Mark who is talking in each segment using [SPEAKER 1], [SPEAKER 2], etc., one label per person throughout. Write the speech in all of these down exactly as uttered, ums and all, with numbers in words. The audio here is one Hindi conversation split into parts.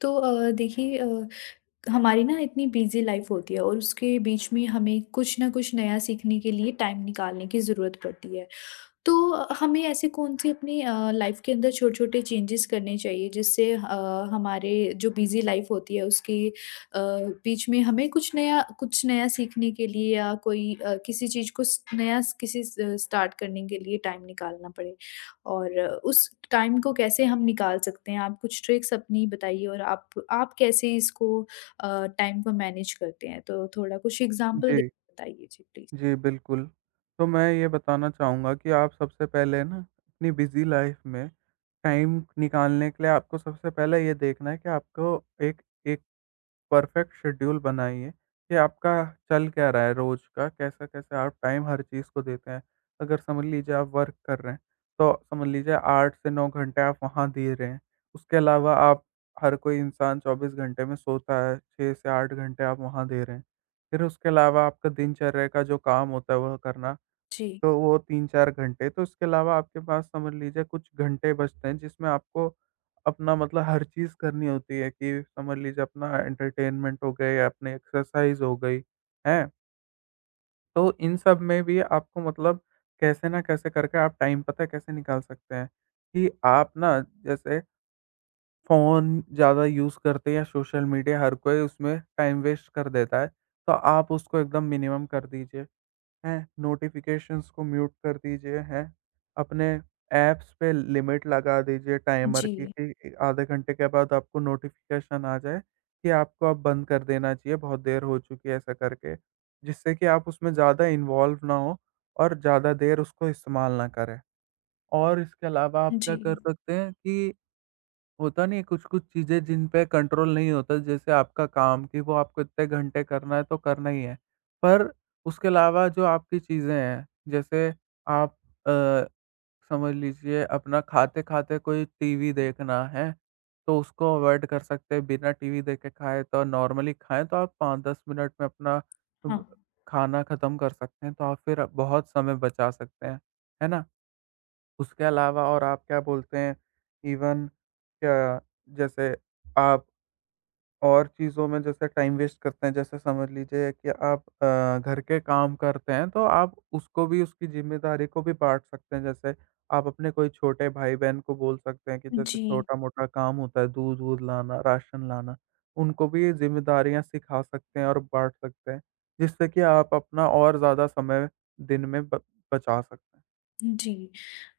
[SPEAKER 1] तो अ, देखिए अ, हमारी ना इतनी बिजी लाइफ होती है और उसके बीच में हमें कुछ ना कुछ नया सीखने के लिए टाइम निकालने की ज़रूरत पड़ती है। तो हमें ऐसे कौन-सी अपनी अ, लाइफ़ के अंदर छोटे-छोटे चेंजेस करने चाहिए जिससे अ, हमारे जो बिज़ी लाइफ़ होती है उसके अ, बीच में हमें कुछ नया कुछ नया सीखने के लिए या कोई अ, किसी चीज़ को स नया स किसी स स्टार्ट करने के लिए टाइम निकालना पड़े। और अ, उस टाइम को कैसे हम निकाल सकते हैं? आप कुछ ट्रिक्स अपनी बताइए और आप आप कैसे इसको अ, टाइम को मैनेज करते हैं? तो थोड़ा कुछ एग्ज़ाम्पल
[SPEAKER 2] जी,
[SPEAKER 1] देके बताइए जी, प्लीज़।
[SPEAKER 2] जी, बिल्कुल। तो मैं ये बताना चाहूँगा कि आप सबसे पहले ना अपनी बिज़ी लाइफ़ में टाइम निकालने के लिए, आपको सबसे पहले ये देखना है कि आपको एक एक परफेक्ट शेड्यूल बनाइए कि आपका चल क्या रहा है रोज़ का, कैसा-कैसा आप टाइम हर चीज़ को देते हैं। अगर समझ लीजिए आप वर्क कर रहे हैं, तो समझ लीजिए आठ से नौ घंटे आप वहाँ दे रहे हैं। उसके अलावा आप, हर कोई इंसान चौबीस घंटे में सोता है, छह से आठ घंटे आप वहाँ दे रहे हैं। फिर उसके अलावा आपका दिनचर्या का जो काम होता है वह करना।
[SPEAKER 1] जी,
[SPEAKER 2] तो वो तीन चार घंटे, तो उसके अलावा आपके पास समझ लीजिए कुछ घंटे बचते हैं, जिसमें आपको अपना मतलब हर चीज़ करनी होती है, कि समझ लीजिए अपना एंटरटेनमेंट हो गए, अपनी एक्सरसाइज़ हो गई, हैं? तो इन सब में भी आपको मतलब कैसे ना कैसे करके आप टाइम, पता है, कैसे निकाल सकते हैं? कि आप ना, जैसे फ़ोन ज़्यादा यूज़ करते हैं या सोशल मीडिया, हर कोई उसमें टाइम वेस्ट कर देता है, तो आप उसको एकदम मिनिमम कर दीजिए। हैं, नोटिफ़िकेशंस को म्यूट कर दीजिए, हैं। अपने ऐप्स पे लिमिट लगा दीजिए टाइमर की,
[SPEAKER 1] जी,
[SPEAKER 2] कि आधे घंटे के बाद आपको नोटिफ़िकेशन आ जाए कि आपको अब बंद कर देना चाहिए, बहुत देर हो चुकी है, ऐसा करके। जिससे कि आप उसमें ज़्यादा इन्वॉल्व ना हों और ज़्यादा देर उसको इस्तेमाल ना करें। और इसके अलावा आप
[SPEAKER 1] जी,
[SPEAKER 2] क्या कर सकते हैं कि होता नहीं है, कुछ-कुछ चीज़ें जिन पे कंट्रोल नहीं होता, जैसे आपका काम, कि वो आपको इतने घंटे करना है तो करना ही है। पर उसके अलावा जो आपकी चीज़ें हैं, जैसे आप, अ, समझ लीजिए अपना खाते-खाते कोई टीवी देखना है, तो उसको अवॉइड कर सकते हैं। बिना टीवी देखे खाएँ, तो नॉर्मली खाएँ तो आप पाँच दस मिनट में अपना
[SPEAKER 1] हाँ।
[SPEAKER 2] ब खाना खत्म कर सकते हैं, तो आप फिर बहुत समय बचा सकते हैं। है ना? उसके अलावा, और आप क्या बोलते हैं, इवन क्या, जैसे आप और चीज़ों में जैसे टाइम वेस्ट करते हैं, जैसे समझ लीजिए कि आप, अ, घर के काम करते हैं, तो आप उसको भी, उसकी ज़िम्मेदारी को भी बाँट सकते हैं। जैसे आप अपने कोई छोटे भाई-बहन को बोल सकते हैं कि जैसे
[SPEAKER 1] जी,
[SPEAKER 2] छोटा-मोटा काम होता है, दूध-वूध लाना, राशन लाना, उनको भी ये ज़िम्मेदारियाँ सिखा सकते हैं और बाँट सकते हैं, जिससे कि आप अपना और ज़्यादा समय दिन में ब बचा सकते हैं।
[SPEAKER 1] जी।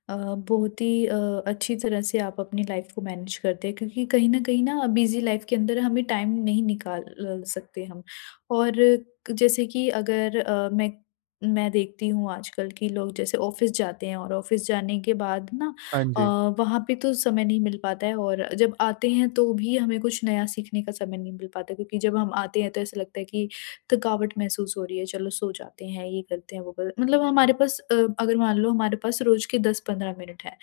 [SPEAKER 1] अ, बहुत ही अ, अच्छी तरह से आप अपनी लाइफ़ को मैनेज करते हैं क्योंकि कहीं न कहीं ना बिज़ी लाइफ़ के अंदर हमें टाइम नहीं निकाल अ, सकते हम। और क- जैसे कि अगर अ, मैं मैं देखती हूँ आजकल कि लोग जैसे ऑफ़िस जाते हैं और ऑफ़िस जाने के बाद ना
[SPEAKER 2] हाँ
[SPEAKER 1] अ,
[SPEAKER 2] जी।
[SPEAKER 1] वहाँ पे तो समय नहीं मिल पाता है और जब आते हैं तो भी हमें कुछ नया सीखने का समय नहीं मिल पाता क्योंकि जब हम आते हैं तो ऐसा लगता है कि थकावट महसूस हो रही है, चलो सो जाते हैं, ये करते हैं, वो कर मतलब हमारे पास अ, अगर मान लो हमारे पास रोज़ के दस से पंद्रह मिनट हैं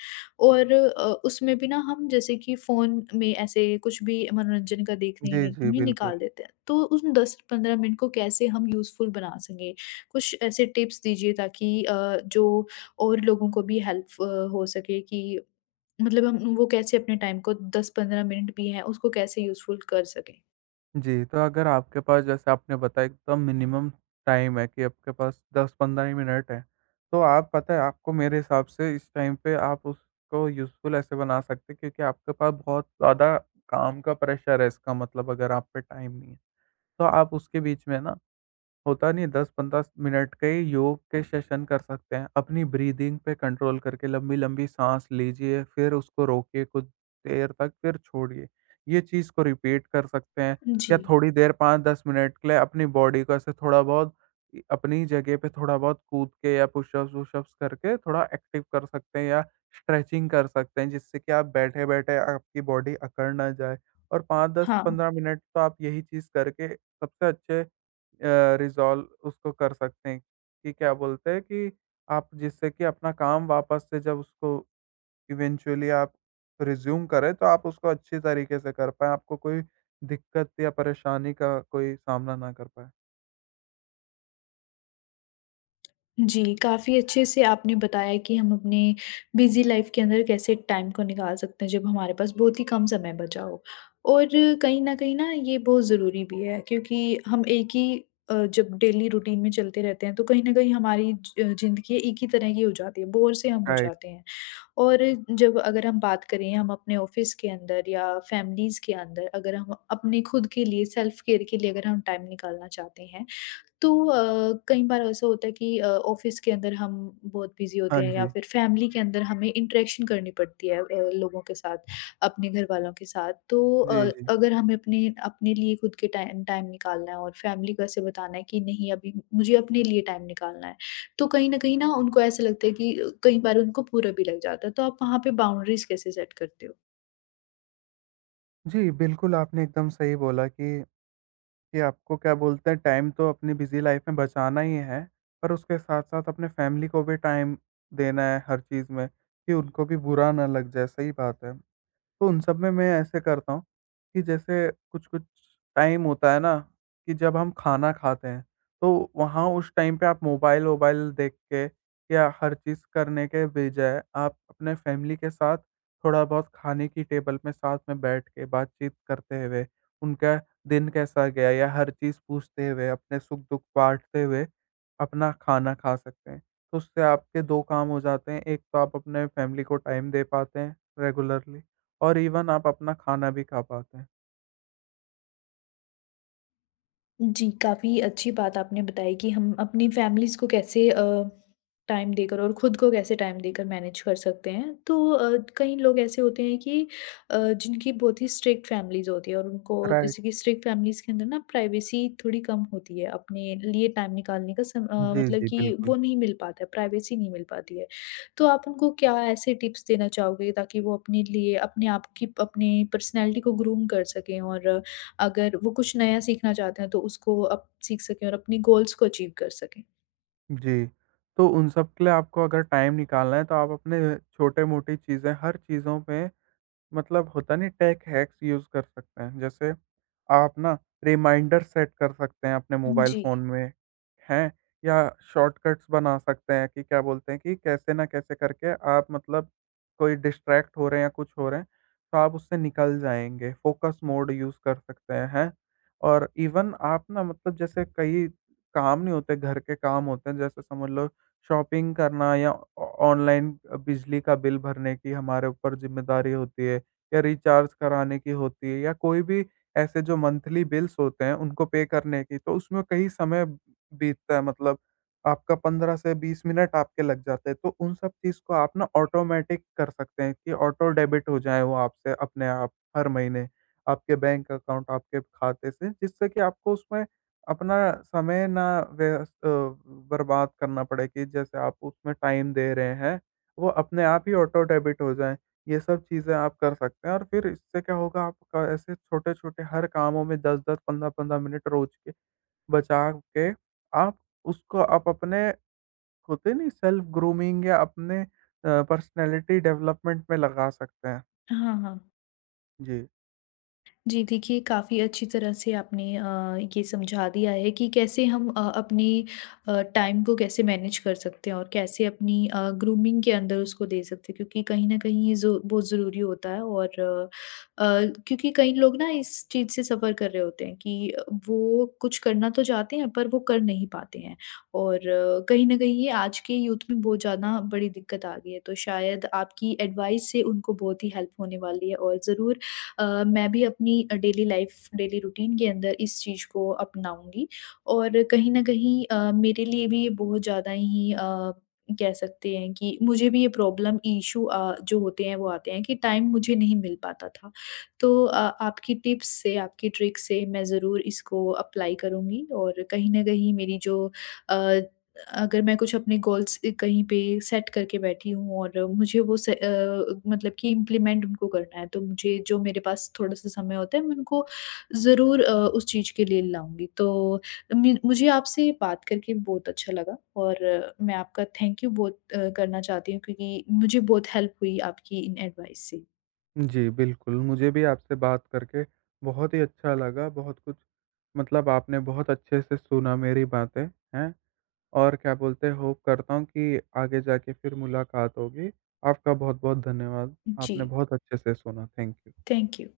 [SPEAKER 1] और अ, उसमें भी ना हम जैसे कि फ़ोन में ऐसे कुछ भी मनोरंजन का देखने
[SPEAKER 2] जी,
[SPEAKER 1] में
[SPEAKER 2] जी,
[SPEAKER 1] में निकाल
[SPEAKER 2] बिल्कुल।
[SPEAKER 1] देते हैं। तो उन दस से पंद्रह मिनट को कैसे हम यूज़फुल बना सकें? कुछ ऐसे टिप्स दीजिए ताकि अ, जो और लोगों को भी हेल्प अ, हो सके कि मतलब हम वो कैसे अपने टाइम को दस से पंद्रह मिनट भी हैं, उसको कैसे यूज़फुल कर सकें?
[SPEAKER 2] जी, तो अगर आपके पास, जैसे आपने बताया, एकदम मिनिमम टाइम है, कि आपके पास दस पंद्रह मिनट है, तो आप, पता है, आपको मेरे हिसाब से इस टाइम पे आप उसको यूज़फुल ऐसे बना सकते हैं, क्योंकि आपके पास बहुत ज़्यादा काम का प्रेशर है, इसका मतलब अगर आप पे टाइम नहीं है। तो आप उसके बीच में ना, होता नहीं है, दस पंद्रह मिनट के ही योग के सेशन कर सकते हैं। अपनी ब्रीथिंग पे कंट्रोल करके लंबी-लंबी साँस लीजिए, फिर उसको रोकिए कुछ देर तक, फिर छोड़िए। ये चीज़ को रिपीट कर सकते हैं,
[SPEAKER 1] जी।
[SPEAKER 2] या थोड़ी देर पाँच दस मिनट के लिए अपनी बॉडी को ऐसे थोड़ा बहुत इ अपनी जगह पे थोड़ा बहुत कूद के या पुशअप्स वुशअप्स करके थोड़ा एक्टिव कर सकते हैं, या स्ट्रेचिंग कर सकते हैं, जिससे कि आप बैठे-बैठे आपकी बॉडी अकड़ ना जाए। और
[SPEAKER 1] हाँ।
[SPEAKER 2] पाँच दस-पंद्रह मिनट तो आप यही चीज़ करके सबसे अच्छे अ, रिज़ॉल्व उसको कर सकते हैं, कि क्या बोलते हैं, कि आप, जिससे कि अपना काम वापस से जब उसको इवेंचुअली आप रिज़्यूम करें, तो आप उसको अच्छी तरीके से कर पाएँ, आपको कोई दिक्कत या परेशानी का कोई सामना ना कर पाएँ।
[SPEAKER 1] जी, काफ़ी अच्छे से आपने बताया कि हम अपने बिज़ी लाइफ़ के अंदर कैसे टाइम को निकाल सकते हैं, जब हमारे पास बहुत ही कम समय बचा हो। और कहीं न कहीं ना ये बहुत ज़रूरी भी है क्योंकि हम एक ही अ, जब डेली रूटीन में चलते रहते हैं, तो कहीं न कहीं हमारी ज ज़िंदगी एक ही तरह की हो जाती है, बोर से हम हो
[SPEAKER 2] राइट।
[SPEAKER 1] जाते हैं। और जब अगर हम बात करें हम अपने ऑफ़िस के अंदर या फैमिलीज़ के अंदर अगर हम अपने खुद के लिए सेल्फ़ केयर के लिए अगर हम टाइम निकालना चाहते हैं तो अ, कई बार ऐसा होता है कि अ, ऑफ़िस के अंदर हम बहुत बिज़ी होते
[SPEAKER 2] हाँ
[SPEAKER 1] हैं या
[SPEAKER 2] जी।
[SPEAKER 1] फिर फ़ैमिली के अंदर हमें इंटरेक्शन करनी पड़ती है अ, लोगों के साथ, अपने घर वालों के साथ। तो
[SPEAKER 2] जी,
[SPEAKER 1] अ,
[SPEAKER 2] जी।
[SPEAKER 1] अगर हमें अपने अपने लिए खुद के टाइम टाइम निकालना है और फ़ैमिली को ऐसे बताना है कि नहीं अभी मुझे अपने लिए टाइम निकालना है। तो कहीं न कहीं ना उनको ऐसा लगता है कि अ, कई बार उनको बुरा भी लग जाता है। तो आप वहाँ पे बाउंड्रीज़ कैसे सेट करते हो?
[SPEAKER 2] जी, बिल्कुल, आपने एकदम सही बोला, कि कि आपको, क्या बोलते हैं, टाइम तो अपनी बिज़ी लाइफ़ में बचाना ही है, पर उसके साथ-साथ अपने फैमिली को भी टाइम देना है हर चीज़ में, कि उनको भी बुरा ना लग जाए, सही बात है। तो उन सब में मैं ऐसे करता हूँ, कि जैसे कुछ-कुछ टाइम होता है ना, कि जब हम खाना खाते हैं, तो वहाँ उस टाइम पे आप मोबाइल-वोबाइल देख के या हर चीज़ करने के बजाय आप अपने फैमिली के साथ थोड़ा-बहुत खाने की टेबल में साथ में बैठ के, बातचीत करते हुए, उनका दिन कैसा गया या हर चीज़ पूछते हुए, अपने सुख-दुख बाँटते हुए, अपना खाना खा सकते हैं। तो उससे आपके दो काम हो जाते हैं, एक तो आप अपने फैमिली को टाइम दे पाते हैं रेगुलरली, और इवन आप अपना खाना भी खा पाते हैं।
[SPEAKER 1] जी, काफ़ी अच्छी बात आपने बताई कि हम अपनी फैमिलीज़ को कैसे अ, टाइम देकर और खुद को कैसे टाइम देकर मैनेज कर सकते हैं। तो अ, कई लोग ऐसे होते हैं कि अ, जिनकी बहुत ही स्ट्रिक्ट फैमिलीज़ होती है और उनको
[SPEAKER 2] राइट।
[SPEAKER 1] जैसे कि स्ट्रिक्ट फैमिलीज़ के अंदर ना प्राइवेसी थोड़ी कम होती है, अपने लिए टाइम निकालने का सम अ,
[SPEAKER 2] जी,
[SPEAKER 1] मतलब
[SPEAKER 2] जी,
[SPEAKER 1] कि
[SPEAKER 2] बिल्कुल।
[SPEAKER 1] वो नहीं मिल पाता है, प्राइवेसी नहीं मिल पाती है। तो आप उनको क्या ऐसे टिप्स देना चाहोगे ताकि वो अपने लिए अपने आप की अपनी पर्सनैलिटी को ग्रूम कर सकें और अगर वो कुछ नया सीखना चाहते हैं तो उसको अब सीख सकें और अपनी गोल्स को अचीव कर सकें।
[SPEAKER 2] जी, तो उन सब के लिए आपको अगर टाइम निकालना है, तो आप अपने छोटे-मोटी चीज़ें, हर चीज़ों पे मतलब, होता नहीं, टेक हैक्स यूज़ कर सकते हैं। जैसे आप ना रिमाइंडर सेट कर सकते हैं अपने मोबाइल
[SPEAKER 1] जी।
[SPEAKER 2] फ़ोन में, हैं? या शॉर्टकट्स बना सकते हैं, कि क्या बोलते हैं, कि कैसे ना कैसे करके आप मतलब, कोई डिस्ट्रैक्ट हो रहे हैं या कुछ हो रहे हैं, तो आप उससे निकल जाएँगे। फ़ोकस मोड यूज़ कर सकते हैं, हैं? और इवन आप ना, मतलब जैसे कई काम नहीं होते, घर के काम होते हैं, जैसे समझ लो शॉपिंग करना या ऑ ऑनलाइन बिजली का बिल भरने की हमारे ऊपर ज़िम्मेदारी होती है, या रिचार्ज कराने की होती है, या कोई भी ऐसे जो मंथली बिल्स होते हैं उनको पे करने की, तो उसमें कई समय बीतता है, मतलब आपका पंद्रह से बीस मिनट आपके लग जाते हैं। तो उन सब चीज़ को आप ना ऑटोमैटिक कर सकते हैं, कि ऑटो डेबिट हो जाए वो आपसे अपने आप हर महीने, आपके बैंक अकाउंट, आपके खाते से, जिससे कि आपको उसमें अपना समय ना व्यस अ, बर्बाद करना पड़े, कि जैसे आप उसमें टाइम दे रहे हैं, वो अपने आप ही ऑटो डेबिट हो जाए। ये सब चीज़ें आप कर सकते हैं, और फिर इससे क्या होगा, आपका ऐसे छोटे-छोटे हर कामों में दस दस, पंद्रह पंद्रह मिनट रोज के बचा के, आप उसको, आप अपने, होते नहीं, सेल्फ ग्रूमिंग या अपने अ, पर्सनैलिटी डेवलपमेंट में लगा सकते हैं।
[SPEAKER 1] हाँ, हाँ।
[SPEAKER 2] जी।
[SPEAKER 1] जी देखिए, काफ़ी अच्छी तरह से आपने अ, ये समझा दिया है कि कैसे हम अ, अपने अ, टाइम को कैसे मैनेज कर सकते हैं और कैसे अपनी अ, ग्रूमिंग के अंदर उसको दे सकते हैं क्योंकि कहीं न कहीं ये ज़ो बहुत ज़रूरी होता है और अ, अ, क्योंकि कई लोग ना इस चीज़ से सफ़र कर रहे होते हैं कि अ, वो कुछ करना तो चाहते हैं पर वो कर नहीं पाते हैं और अ, कहीं न कहीं ये आज के यूथ में बहुत ज़्यादा बड़ी दिक्कत आ गई है। तो शायद आपकी एडवाइस से उनको बहुत ही हेल्प होने वाली है और ज़रूर अ, मैं भी अपनी अ, डेली लाइफ डेली रूटीन के अंदर इस चीज़ को अपनाऊँगी और कहीं न कहीं अ, मेरे लिए भी ये बहुत ज़्यादा ही अ, कह सकते हैं कि मुझे भी ये प्रॉब्लम इश्यू अ, जो होते हैं वो आते हैं कि टाइम मुझे नहीं मिल पाता था। तो अ, आपकी टिप्स से, आपकी ट्रिक से मैं ज़रूर इसको अप्लाई करूँगी और कहीं न कहीं मेरी जो अ, अगर मैं कुछ अपने गोल्स अ, कहीं पे सेट करके बैठी हूँ और मुझे वो से अ, मतलब कि इम्प्लीमेंट उनको करना है, तो मुझे जो मेरे पास थोड़ा-सा समय होता है, मैं उनको ज़रूर अ, उस चीज़ के लिए लाऊँगी। तो मि मुझे आपसे बात करके बहुत अच्छा लगा और अ, मैं आपका थैंक यू बहुत अ, करना चाहती हूँ क्योंकि मुझे बहुत हेल्प हुई आपकी इन एडवाइस से।
[SPEAKER 2] जी, बिल्कुल। मुझे भी आपसे बात करके बहुत ही अच्छा लगा। बहुत कुछ, मतलब आपने बहुत अच्छे से सुना मेरी बातें, हैं? और, क्या बोलते हैं, होप करता हूँ कि आगे जाके फिर मुलाकात होगी। आपका बहुत-बहुत धन्यवाद। आपने
[SPEAKER 1] जी,
[SPEAKER 2] बहुत अच्छे से सुना। Thank you.
[SPEAKER 1] Thank you.